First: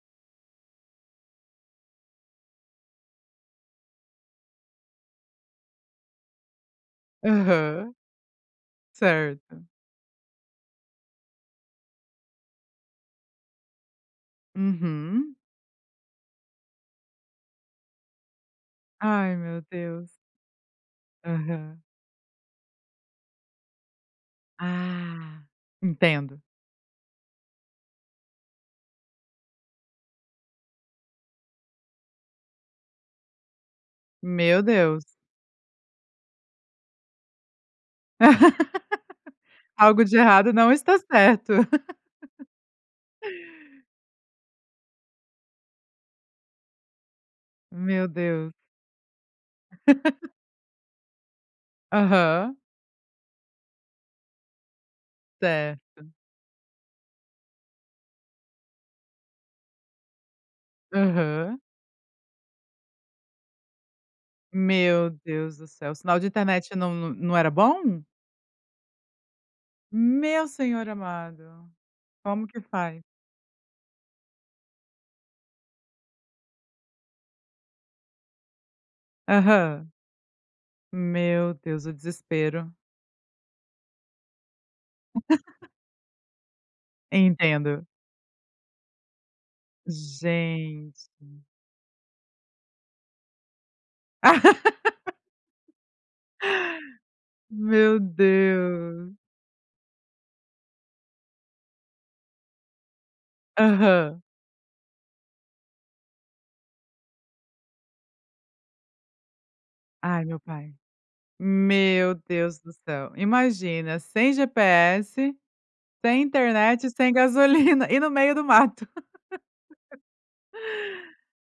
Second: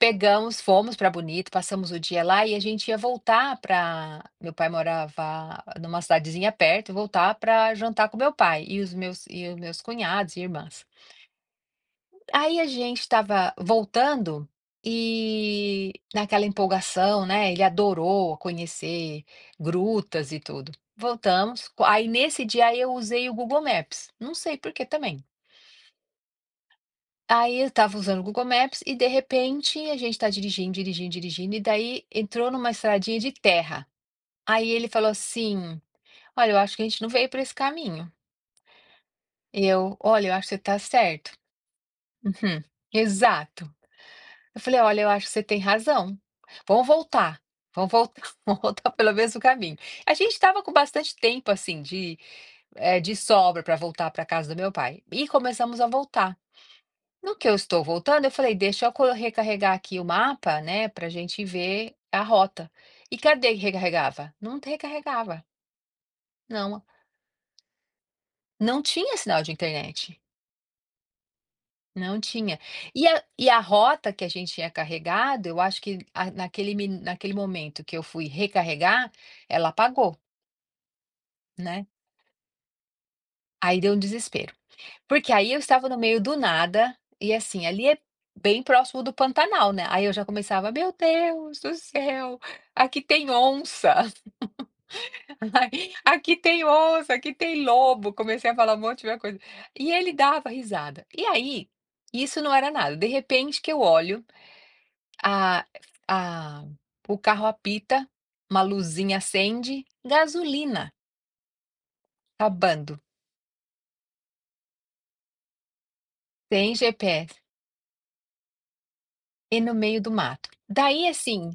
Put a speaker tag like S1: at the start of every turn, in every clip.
S1: Pegamos, fomos para Bonito, passamos o dia lá, e a gente ia voltar pra meu pai morava em uma cidadezinha perto, voltar para
S2: Aham.
S1: jantar com o meu pai, e os meus e os
S2: Certo.
S1: meus cunhados e irmãs. Aí a gente estava voltando
S2: Uhum.
S1: e, naquela empolgação, né, ele adorou conhecer
S2: Ai meu Deus.
S1: grutas, e tudo. Voltamos,
S2: Aham.
S1: aí nesse dia, aí eu usei o Google Maps, não sei porquê também.
S2: Ah, entendo.
S1: Aí eu estava usando o Google Maps, e de repente, a gente está dirigindo, dirigindo, dirigindo, e daí entrou em uma estradinha de terra.
S2: Meu
S1: Aí ele
S2: Deus.
S1: falou assim: "Olha, eu acho que a gente não veio para esse caminho". Eu:
S2: Algo de
S1: "Olha, eu acho que
S2: errado
S1: você
S2: não
S1: está
S2: está
S1: certo".
S2: certo.
S1: Uhum. Exato. Eu falei: "Olha, eu acho que você tem razão. Vamos voltar. Vamos
S2: Meu
S1: voltar
S2: Deus.
S1: vamos voltar pelo mesmo caminho". A gente estava com bastante tempo, assim, de,
S2: Aham.
S1: eh, de sobra para voltar para casa do meu pai, e
S2: Certo.
S1: começamos a voltar. No que eu estou voltando, eu falei: "Deixa eu co recarregar aqui o mapa, né, para gente
S2: Aham.
S1: ver a rota". E cadê que recarregava? Não t
S2: Meu
S1: recarregava.
S2: Deus do céu, sinal de internet
S1: Não.
S2: não no não era bom?
S1: Não tinha sinal de internet.
S2: Meu senhor amado.
S1: Não
S2: Como que
S1: tinha.
S2: faz?
S1: E a e a rota que a gente tinha carregado, eu acho que, ah, naquele mi naquele momento que eu fui recarregar, ela
S2: Aham.
S1: apagou.
S2: Meu Deus,
S1: Né.
S2: o desespero.
S1: Aí deu um desespero. Porque aí eu estava no meio do nada, e assim,
S2: Entendo.
S1: ali é bem próximo do Pantanal, né, aí eu já começava: "Meu
S2: Gente.
S1: Deus do céu, aqui tem onça. Aqui tem onça, aqui tem
S2: Meu
S1: lobo", eu comecei a falar um monte
S2: Deus.
S1: [unintelligible] coisa. E ele dava risada. E aí, isso não era nada, de repente que eu
S2: Aham.
S1: olho, a a o carro apita, uma luzinha acende,
S2: Ai meu pai.
S1: gasolina
S2: Meu Deus do
S1: acabando.
S2: céu. Imagina, sem GPS, sem
S1: Sem
S2: internet, e sem
S1: GPS.
S2: gasolina, e no meio do mato.
S1: E no meio do mato. Daí assim,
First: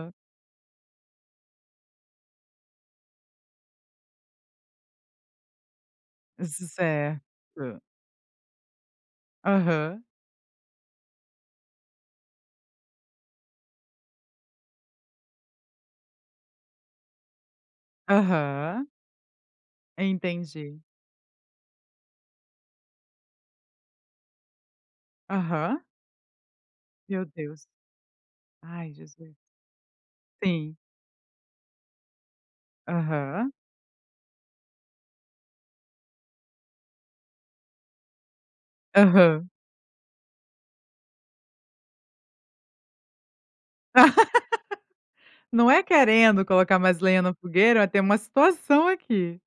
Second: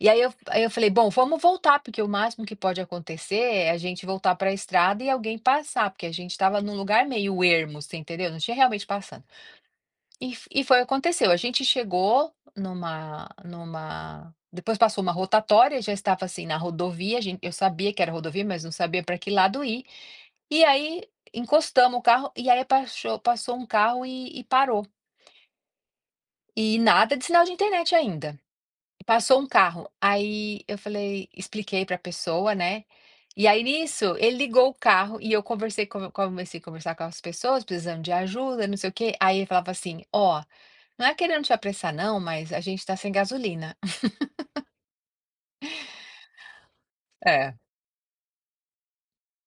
S1: e aí eu aí eu falei: "Bom, vamos voltar, porque o máximo que pode acontecer é a gente voltar para estrada e alguém passar", porque a gente
S2: E
S1: estava
S2: se
S1: em um lugar meio
S2: cerca.
S1: ermo, você entendeu, não tinha realmente passando.
S2: Aham.
S1: E f e foi o aconteceu, a gente chegou numa numa depois passou uma rotatória, já estava, assim, na rodovia, a gente eu sabia que era rodovia, mas não
S2: Aham.
S1: sabia pra que lado ir. E
S2: Entendi.
S1: aí, encostamos o carro, e aí paxo passou um carro e e parou.
S2: Aham.
S1: E nada
S2: Meu
S1: de sinal de
S2: Deus.
S1: internet ainda.
S2: Ai
S1: E
S2: Jesus.
S1: passou um carro, aí
S2: Sim.
S1: eu falei expliquei para pessoa, né, e
S2: Aham.
S1: aí nisso, ele ligou o carro, e eu conversei co comecei a conversar com as pessoas, precisando de ajuda, e não sei o quê, aí ele
S2: Aham.
S1: falava assim: "Ó, não é querendo te apressar não, mas a gente está sem gasolina".
S2: "Não é querendo colocar mais lenha no
S1: É.
S2: fogueira, mas tem uma situação aqui".